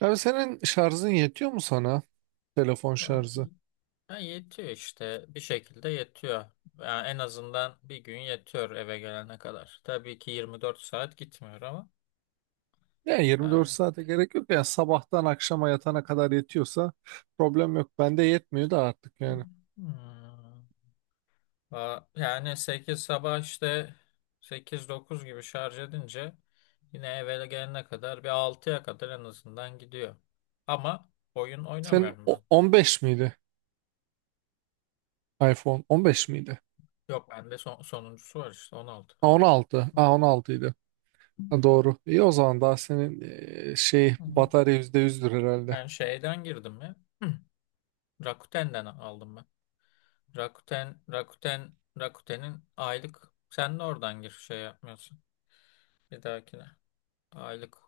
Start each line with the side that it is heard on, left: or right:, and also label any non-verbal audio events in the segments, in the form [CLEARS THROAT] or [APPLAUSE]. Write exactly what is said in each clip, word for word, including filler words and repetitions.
right: Abi, senin şarjın yetiyor mu sana? Telefon şarjı.
left: Ha, yetiyor işte bir şekilde yetiyor. Yani en azından bir gün yetiyor eve gelene kadar. Tabii ki yirmi dört saat gitmiyor ama.
right: Yani
left: Yani.
right: yirmi dört saate gerek yok. Yani sabahtan akşama yatana kadar yetiyorsa problem yok. Bende yetmiyor da artık yani.
left: Hmm. Va- yani sekiz sabah işte sekiz dokuz gibi şarj edince yine eve gelene kadar bir altıya kadar en azından gidiyor. Ama oyun
right: Senin
left: oynamıyorum ben.
right: o- on beş miydi? iPhone on beş miydi?
left: Yok bende son, sonuncusu var işte on altı.
right: Ha, on altı. Ha, on altı idi. Ha, doğru. İyi o zaman daha senin e, şey
left: Hı.
right: batarya yüzde yüzdür herhalde.
left: Ben şeyden girdim ya. Rakuten'den aldım. Rakuten, Rakuten, Rakuten'in aylık sen de oradan gir şey yapmıyorsun. Bir dahakine. Aylık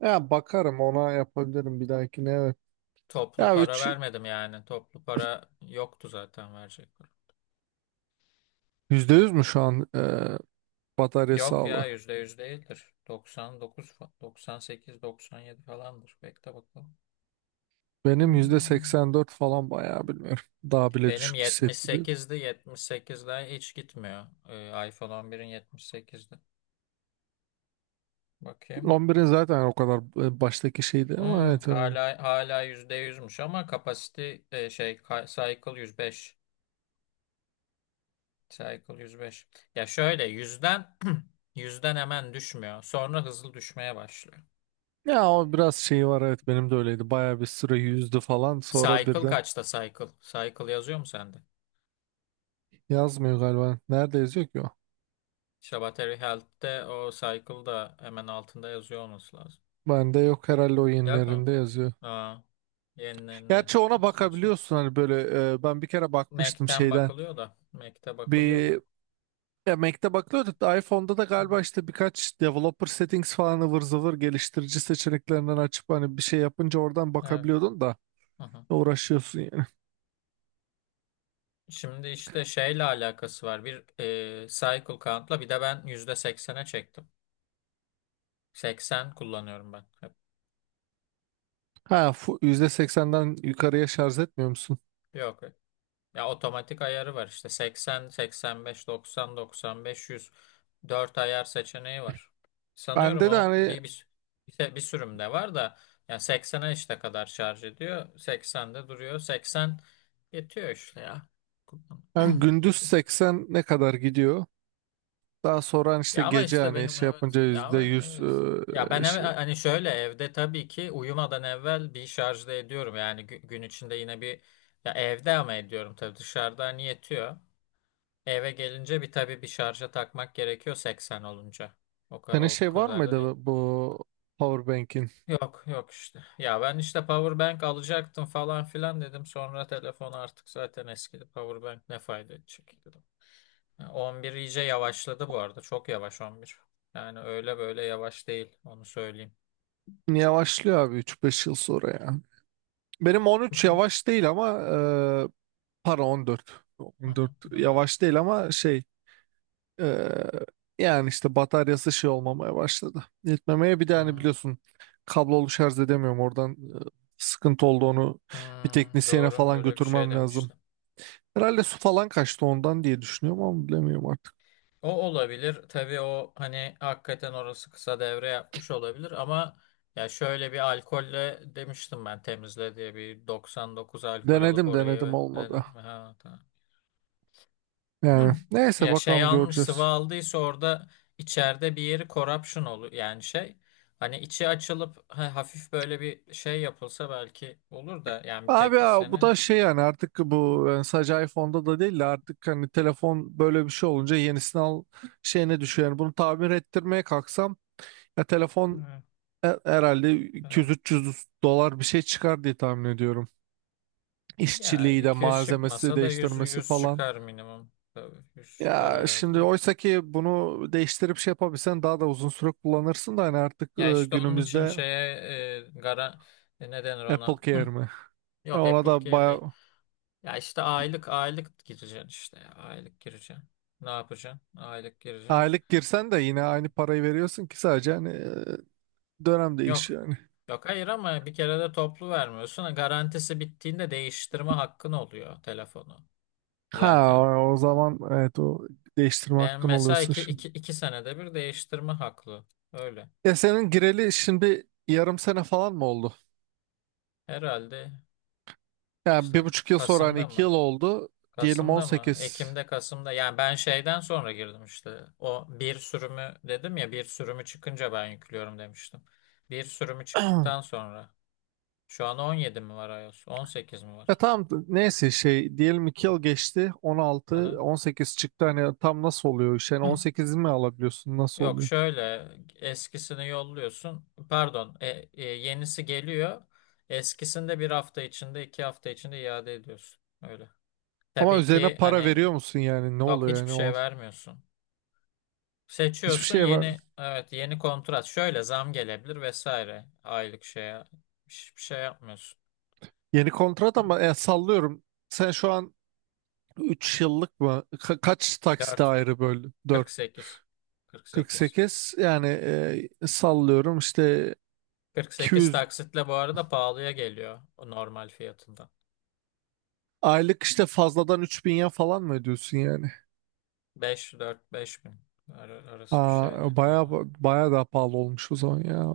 right: Ya bakarım ona, yapabilirim bir dahakine, evet.
left: toplu
right: Ya
left: para
right: üç
left: vermedim yani. Toplu para yoktu zaten verecek para.
right: yüzde yüz mü şu an e, batarya
left: Yok ya
right: sağlığı?
left: yüzde yüz değildir. doksan dokuz, fa- doksan sekiz, doksan yedi falandır. Bekle bakalım.
right: Benim yüzde
left: Hmm.
right: seksen dört falan, bayağı bilmiyorum. Daha bile
left: Benim
right: düşük hissettiriyor.
left: yetmiş sekizdi. yetmiş sekizden hiç gitmiyor. Ee, iPhone on birin yetmiş sekizdi. Bakayım.
right: on birin zaten o kadar e, baştaki şeydi ama
left: Hmm,
right: evet. Evet.
left: hala hala yüzde yüzmüş ama kapasite e, şey ka- cycle yüz beş. Cycle yüz beş. Ya şöyle yüzden [CLEARS THROAT] yüzden hemen düşmüyor. Sonra hızlı düşmeye başlıyor.
right: Ya o biraz şeyi var, evet, benim de öyleydi. Bayağı bir süre yüzdü falan sonra
left: Cycle
right: birden
left: kaçta cycle? Cycle yazıyor mu sende?
right: yazmıyor galiba. Nerede yazıyor ki o?
left: İşte Battery Health'te o cycle da hemen altında yazıyor olması lazım.
right: Bende yok, herhalde o
left: Yok mu?
right: yenilerinde yazıyor.
left: Aa, yenilerinde.
right: Gerçi ona
left: Saçma.
right: bakabiliyorsun hani, böyle e, ben bir kere bakmıştım
left: Mac'ten
right: şeyden.
left: bakılıyor da. Mac'te bakılıyor da.
right: Bir Ya, Mac'te bakılıyordu da iPhone'da da galiba işte birkaç developer settings falan, ıvır zıvır geliştirici seçeneklerinden açıp hani bir şey yapınca oradan
left: Evet.
right: bakabiliyordun da.
left: Hı hı.
right: Uğraşıyorsun yani.
left: Şimdi işte şeyle alakası var. Bir e, cycle count'la bir de ben yüzde seksene çektim. Seksen kullanıyorum ben. Hep.
right: Ha, fu- yüzde seksenden yukarıya şarj etmiyor musun?
left: Yok. Ya otomatik ayarı var işte seksen, seksen beş, doksan, doksan beş, yüz dört ayar seçeneği var. Sanıyorum
right: Bende de
left: o
right: hani,
left: bir, bir, bir, bir sürümde var da yani seksene işte kadar şarj ediyor. seksende duruyor. seksen yetiyor işte ya. Kullan-
right: hani gündüz
left: Yetiyor.
right: seksen ne kadar gidiyor? Daha sonra hani işte
left: Ya ama
right: gece
left: işte
right: hani
left: benim
right: şey
left: evet
right: yapınca
left: ya ama
right: yüzde yüz
left: evet. Ya ben
right: eee,
left: eve,
right: şey.
left: hani şöyle evde tabii ki uyumadan evvel bir şarjda ediyorum. Yani gü- gün içinde yine bir ya evde ama ediyorum tabii dışarıda hani yetiyor. Eve gelince bir tabii bir şarja takmak gerekiyor seksen olunca. O, ka-
right: Senin
left: o, o
right: şey var
left: kadar da değil.
right: mıydı, bu powerbank'in?
left: Yok yok işte. Ya ben işte power bank alacaktım falan filan dedim. Sonra telefon artık zaten eskidi. Power bank ne fayda edecek dedim. Ya on bir iyice yavaşladı bu arada. Çok yavaş on bir. Yani öyle böyle yavaş değil. Onu söyleyeyim.
right: Yavaşlıyor abi, üç beş yıl sonra ya. Benim
left: Hı hı.
right: on üç yavaş değil ama eee para on dört.
left: Hı
right: on dört
left: hı. Ben de öyle.
right: yavaş değil ama şey. Ee, Yani işte bataryası şey olmamaya başladı. Yetmemeye, bir de hani
left: Hı
right: biliyorsun, kablolu şarj edemiyorum oradan e, sıkıntı oldu, onu
left: hı.
right: bir teknisyene
left: Doğru
right: falan
left: öyle bir şey
right: götürmem lazım.
left: demiştim.
right: Herhalde su falan kaçtı ondan, diye düşünüyorum ama bilemiyorum artık.
left: O olabilir. Tabii o hani hakikaten orası kısa devre yapmış olabilir ama ya şöyle bir alkolle demiştim ben temizle diye bir doksan dokuz alkol alıp
right: Denedim
left: orayı
right: denedim,
left: ve dedin
right: olmadı.
left: mi? Ha, tamam.
right: Yani
left: [CLEARS THROAT]
right: neyse,
left: Ya şey
right: bakalım,
left: almış sıvı
right: göreceğiz.
left: aldıysa orada içeride bir yeri corruption olur yani şey hani içi açılıp ha- hafif böyle bir şey yapılsa belki olur da yani bir
right: Abi ya, bu
left: teknisyene.
right: da şey yani, artık bu yani sadece iPhone'da da değil de artık hani telefon böyle bir şey olunca yenisini al şeyine düşüyor. Yani bunu tamir ettirmeye kalksam ya telefon...
left: Evet,
right: Her- Herhalde
left: evet.
right: iki yüz üç yüz dolar bir şey çıkar diye tahmin ediyorum.
left: Ya
right: İşçiliği de
left: iki yüz
right: malzemesi
left: çıkmasa da yüz
right: değiştirmesi
left: yüz
right: falan.
left: çıkar minimum. Tabii yüz çıkar
right: Ya şimdi,
left: herhalde.
right: oysa ki bunu değiştirip şey yapabilsen daha da uzun süre kullanırsın da hani artık
left: Ya
right: e,
left: işte onun için
right: günümüzde...
left: şeye e, gara e, ne denir
right: Apple
left: ona? Hı.
right: Care mi? E,
left: Yok
right: Ona
left: Apple
right: da
left: Care değil.
right: bayağı...
left: Ya işte aylık aylık gireceksin işte ya. Aylık gireceksin. Ne yapacaksın? Aylık gireceksin.
right: Aylık girsen de yine aynı parayı veriyorsun ki, sadece hani e, dönem
left: Yok.
right: değişiyor yani.
left: Yok hayır ama bir kere de toplu vermiyorsun. E, Garantisi bittiğinde değiştirme hakkın oluyor telefonu
right: Ha,
left: zaten.
right: o, o zaman evet, o değiştirme
left: Ben
right: hakkın
left: mesela
right: oluyorsun
left: iki,
right: şimdi.
left: iki, iki senede bir değiştirme haklı. Öyle.
right: Ya senin gireli şimdi yarım sene falan mı oldu?
left: Herhalde
right: Yani
left: işte
right: bir buçuk yıl sonra hani
left: Kasım'da
right: iki
left: mı?
right: yıl oldu. Diyelim
left: Kasım'da mı?
right: on sekiz.
left: Ekim'de Kasım'da. Yani ben şeyden sonra girdim işte. O bir sürümü dedim ya bir sürümü çıkınca ben yüklüyorum demiştim. Bir sürümü çıktıktan
right: [CLEARS THROAT]
left: sonra. Şu an on yedi mi var iOS? On sekiz mi
right: Ya
left: var?
right: tamam, neyse şey diyelim iki yıl geçti. on altı,
left: Aha.
right: on sekiz çıktı. Hani tam nasıl oluyor iş? Yani
left: [LAUGHS] Hıh.
right: on sekiz mi alabiliyorsun? Nasıl
left: Yok
right: oluyor?
left: şöyle eskisini yolluyorsun. Pardon, e, e, yenisi geliyor. Eskisini de bir hafta içinde, iki hafta içinde iade ediyorsun. Öyle.
right: Ama
left: Tabii
right: üzerine
left: ki
right: para
left: hani
right: veriyor musun yani? Ne
left: yok
right: oluyor
left: hiçbir
right: yani?
left: şey
right: On...
left: vermiyorsun.
right: Hiçbir
left: Seçiyorsun
right: şey var.
left: yeni evet yeni kontrat. Şöyle zam gelebilir vesaire. Aylık şeye hiçbir şey yapmıyorsun.
right: Yeni kontrat ama e, sallıyorum. Sen şu an üç yıllık mı? Ka- kaç taksite
left: Dört,
right: ayrı böldün?
left: kırk
right: dört.
left: sekiz, kırk sekiz,
right: kırk sekiz yani e, sallıyorum işte,
left: kırk sekiz
right: iki yüz
left: taksitle bu arada pahalıya geliyor o normal fiyatından.
right: aylık işte fazladan üç bin ya falan mı ödüyorsun yani?
left: Beş, dört, beş bin Ar- arası bir
right: Aa,
left: şeydi.
right: baya
left: Ha,
right: baya daha pahalı olmuş o zaman ya.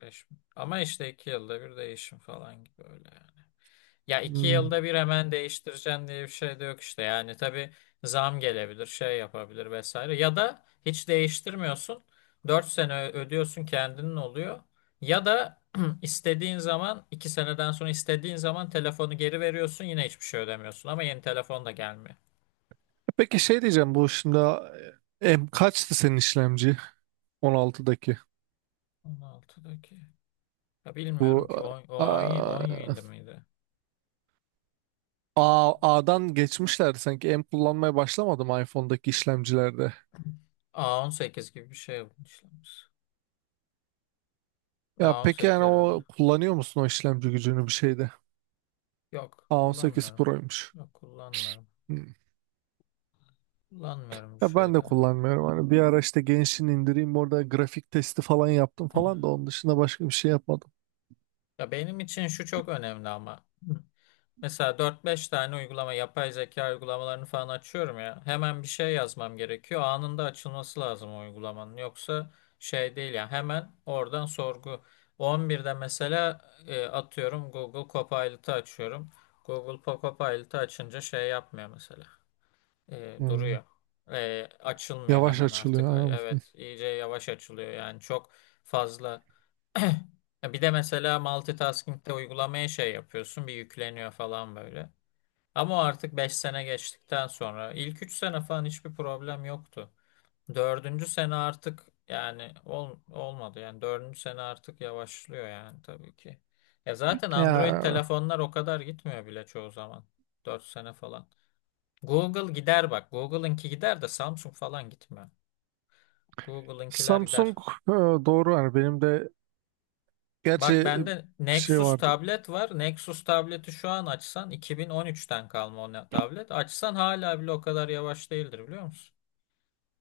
left: beş bin. Ama işte iki yılda bir değişim falan gibi öyle. Yani. Ya iki
right: Hmm.
left: yılda bir hemen değiştireceğim diye bir şey de yok işte. Yani tabii zam gelebilir, şey yapabilir vesaire. Ya da hiç değiştirmiyorsun. Dört sene ö- ödüyorsun kendinin oluyor. Ya da [CLEARS THROAT] istediğin zaman iki seneden sonra istediğin zaman telefonu geri veriyorsun yine hiçbir şey ödemiyorsun. Ama yeni telefon da gelmiyor.
right: Peki şey diyeceğim, bu şimdi e, M kaçtı senin işlemci on altıdaki?
left: on altıdaki. Ya
right: Bu
left: bilmiyorum ki on- o
right: a,
left: on yönünde miydi?
right: A, A'dan geçmişlerdi sanki. M kullanmaya başlamadım iPhone'daki işlemcilerde.
left: A on sekiz gibi bir şey işlemiş. a
right: Ya
left: on
right: peki
left: sekiz
right: yani,
left: herhalde.
right: o kullanıyor musun o işlemci gücünü bir şeyde?
left: Yok
right: A on sekiz
left: kullanmıyorum.
right: Pro'ymuş.
left: Yok kullanmıyorum.
right: Hmm.
left: Kullanmıyorum bu
right: Ya ben de
left: şeyde.
right: kullanmıyorum.
left: Ha.
right: Hani bir ara işte Genshin indireyim, orada grafik testi falan yaptım falan da, onun dışında başka bir şey yapmadım.
left: Ya benim için şu çok önemli ama. Hı. Mesela dört beş tane uygulama, yapay zeka uygulamalarını falan açıyorum ya. Hemen bir şey yazmam gerekiyor. Anında açılması lazım o uygulamanın. Yoksa şey değil ya. Hemen oradan sorgu. on birde mesela e, atıyorum Google Copilot'ı açıyorum. Google Copilot'ı açınca şey yapmıyor mesela. E,
right: Hmm.
left: duruyor. E, açılmıyor
right: Yavaş
left: hemen artık.
right: açılıyor. Ha.
left: Evet, iyice yavaş açılıyor. Yani çok fazla. [CLEARS THROAT] Bir de mesela multitasking'de uygulamaya şey yapıyorsun, bir yükleniyor falan böyle. Ama o artık beş sene geçtikten sonra ilk üç sene falan hiçbir problem yoktu. Dördüncü sene artık yani ol, olmadı. Yani dördüncü sene artık yavaşlıyor yani tabii ki. Ya zaten Android
right: Ya
left: telefonlar o kadar gitmiyor bile çoğu zaman. Dört sene falan. Google gider bak. Google'ınki gider de Samsung falan gitmiyor. Google'ınkiler
right: Samsung
left: gider.
right: e, doğru, yani benim de
left: Bak
right: gerçi
left: bende
right: bir şey
left: Nexus
right: vardı.
left: tablet var. Nexus tableti şu an açsan iki bin on üçten kalma o ne- tablet. Açsan hala bile o kadar yavaş değildir biliyor musun?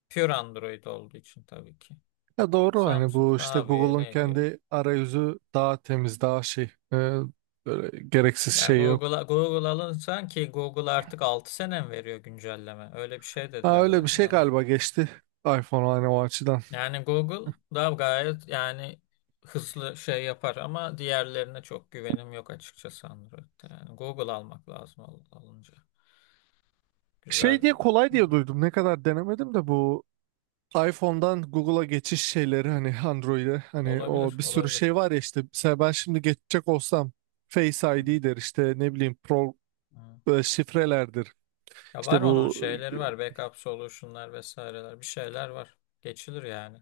left: Pure Android olduğu için tabii ki.
right: Ya doğru, hani
left: Samsung
right: bu
left: ne
right: işte
left: yapıyor
right: Google'un
left: ne ediyor?
right: kendi arayüzü daha temiz, daha şey e, böyle gereksiz
left: Yani
right: şey yok.
left: Google'a Google alınsan ki Google artık altı sene mi veriyor güncelleme? Öyle bir şey
right: Ha,
left: dediler de
right: öyle bir şey
left: yanlış.
right: galiba geçti iPhone, hani o açıdan.
left: Yani Google da gayet yani hızlı şey yapar ama diğerlerine çok güvenim yok açıkçası Android'de. Yani Google almak lazım al- alınca.
right: Şey
left: Güzel.
right: diye, kolay diye duydum. Ne kadar denemedim de bu iPhone'dan Google'a geçiş şeyleri hani Android'e, hani
left: Olabilir,
right: o bir sürü
left: olabilir.
right: şey var ya, işte mesela ben şimdi geçecek olsam Face
left: Hı hı.
right: I D der, işte ne bileyim pro,
left: Hı.
right: e, şifrelerdir.
left: Ya var
right: İşte
left: onun
right: bu
left: şeyleri var. Backup solution'lar vesaireler. Bir şeyler var. Geçilir yani.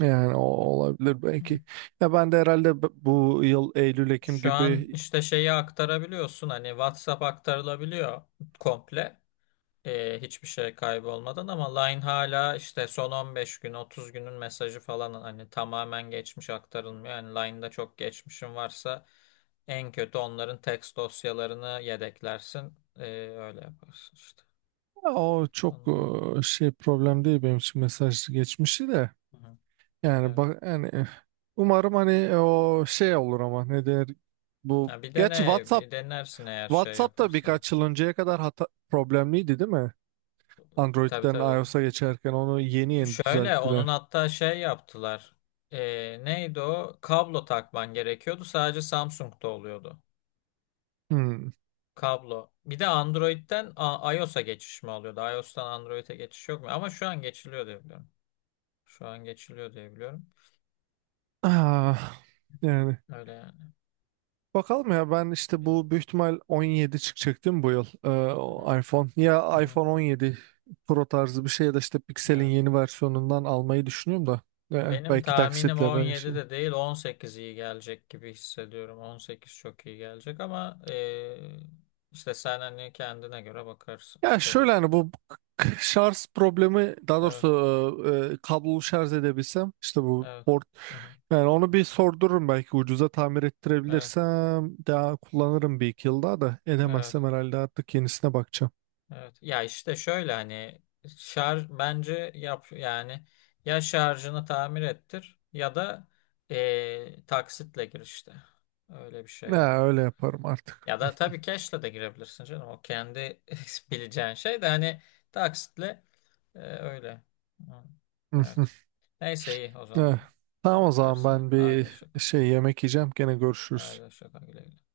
right: yani, o olabilir
left: Hı.
right: belki. Ya ben de herhalde b- bu yıl Eylül Ekim
left: Şu an
right: gibi...
left: işte şeyi aktarabiliyorsun. Hani WhatsApp aktarılabiliyor komple, e, hiçbir şey kaybolmadan ama Line hala işte son on beş gün otuz günün mesajı falan hani tamamen geçmiş aktarılmıyor. Yani Line'da çok geçmişin varsa en kötü onların text dosyalarını yedeklersin. E, öyle yaparsın işte.
right: Ya o çok
left: Onun-
right: e, şey problem değil benim için, mesaj geçmişi de.
left: Hı hı.
right: Yani
left: Evet.
right: bak yani, eh, umarım hani e, o şey olur ama ne der bu,
left: Ha, bir
right: gerçi
left: dene,
right: WhatsApp...
left: bir denersin eğer şey
right: WhatsApp da
left: yaparsa.
right: birkaç yıl önceye kadar hata, problemliydi değil mi?
left: Tabii
right: Android'den
left: tabii.
right: iOS'a geçerken onu yeni yeni
left: Şöyle
right: düzelttiler.
left: onun hatta şey yaptılar. E, neydi o? Kablo takman gerekiyordu. Sadece Samsung'da oluyordu.
right: Hmm.
left: Kablo. Bir de Android'den A- iOS'a geçiş mi oluyordu? iOS'tan Android'e geçiş yok mu? Ama şu an geçiliyor diye biliyorum. Şu an geçiliyor diye biliyorum.
right: Ah, yani.
left: Öyle yani.
right: Bakalım ya, ben işte
left: Evet.
right: bu büyük ihtimal on yedi çıkacak değil mi bu yıl? Ee,
left: Aha,
right: o iPhone ya,
left: aha.
right: iPhone on yedi Pro tarzı bir şey ya da işte Pixel'in
left: Evet.
right: yeni versiyonundan almayı düşünüyorum da... Ee,
left: Benim
right: belki
left: tahminim
right: taksitle ben
left: on yedi
right: şey.
left: de değil on sekiz iyi gelecek gibi hissediyorum. on sekiz çok iyi gelecek ama eee, işte sen hani kendine göre bakarsın
right: Ya
left: tabii.
right: şöyle, hani bu k- şarj problemi, daha
left: Evet,
right: doğrusu e, e, kablolu şarj edebilsem işte bu
left: evet.
right: port,
left: Aha,
right: yani onu bir sordururum, belki ucuza tamir
left: evet,
right: ettirebilirsem daha kullanırım bir iki yıl daha, da edemezsem
left: evet.
right: herhalde artık yenisine bakacağım.
left: Evet. Ya işte şöyle hani şarj bence yap yani ya şarjını tamir ettir ya da eee, taksitle gir işte. Öyle bir şey yap.
right: Ya öyle yaparım artık.
left: Ya da tabii cash'le de girebilirsin canım. O kendi [LAUGHS] bileceğin şey de hani taksitle eee, öyle. Hı. Evet.
right: [LAUGHS]
left: Neyse iyi o
right: Eh,
left: zaman.
right: Tamam o zaman,
left: Bakarsın.
right: ben
left: Haydi
right: bir
left: hoşça kal.
right: şey yemek yiyeceğim. Gene görüşürüz.
left: Haydi hoşça kal. Güle güle.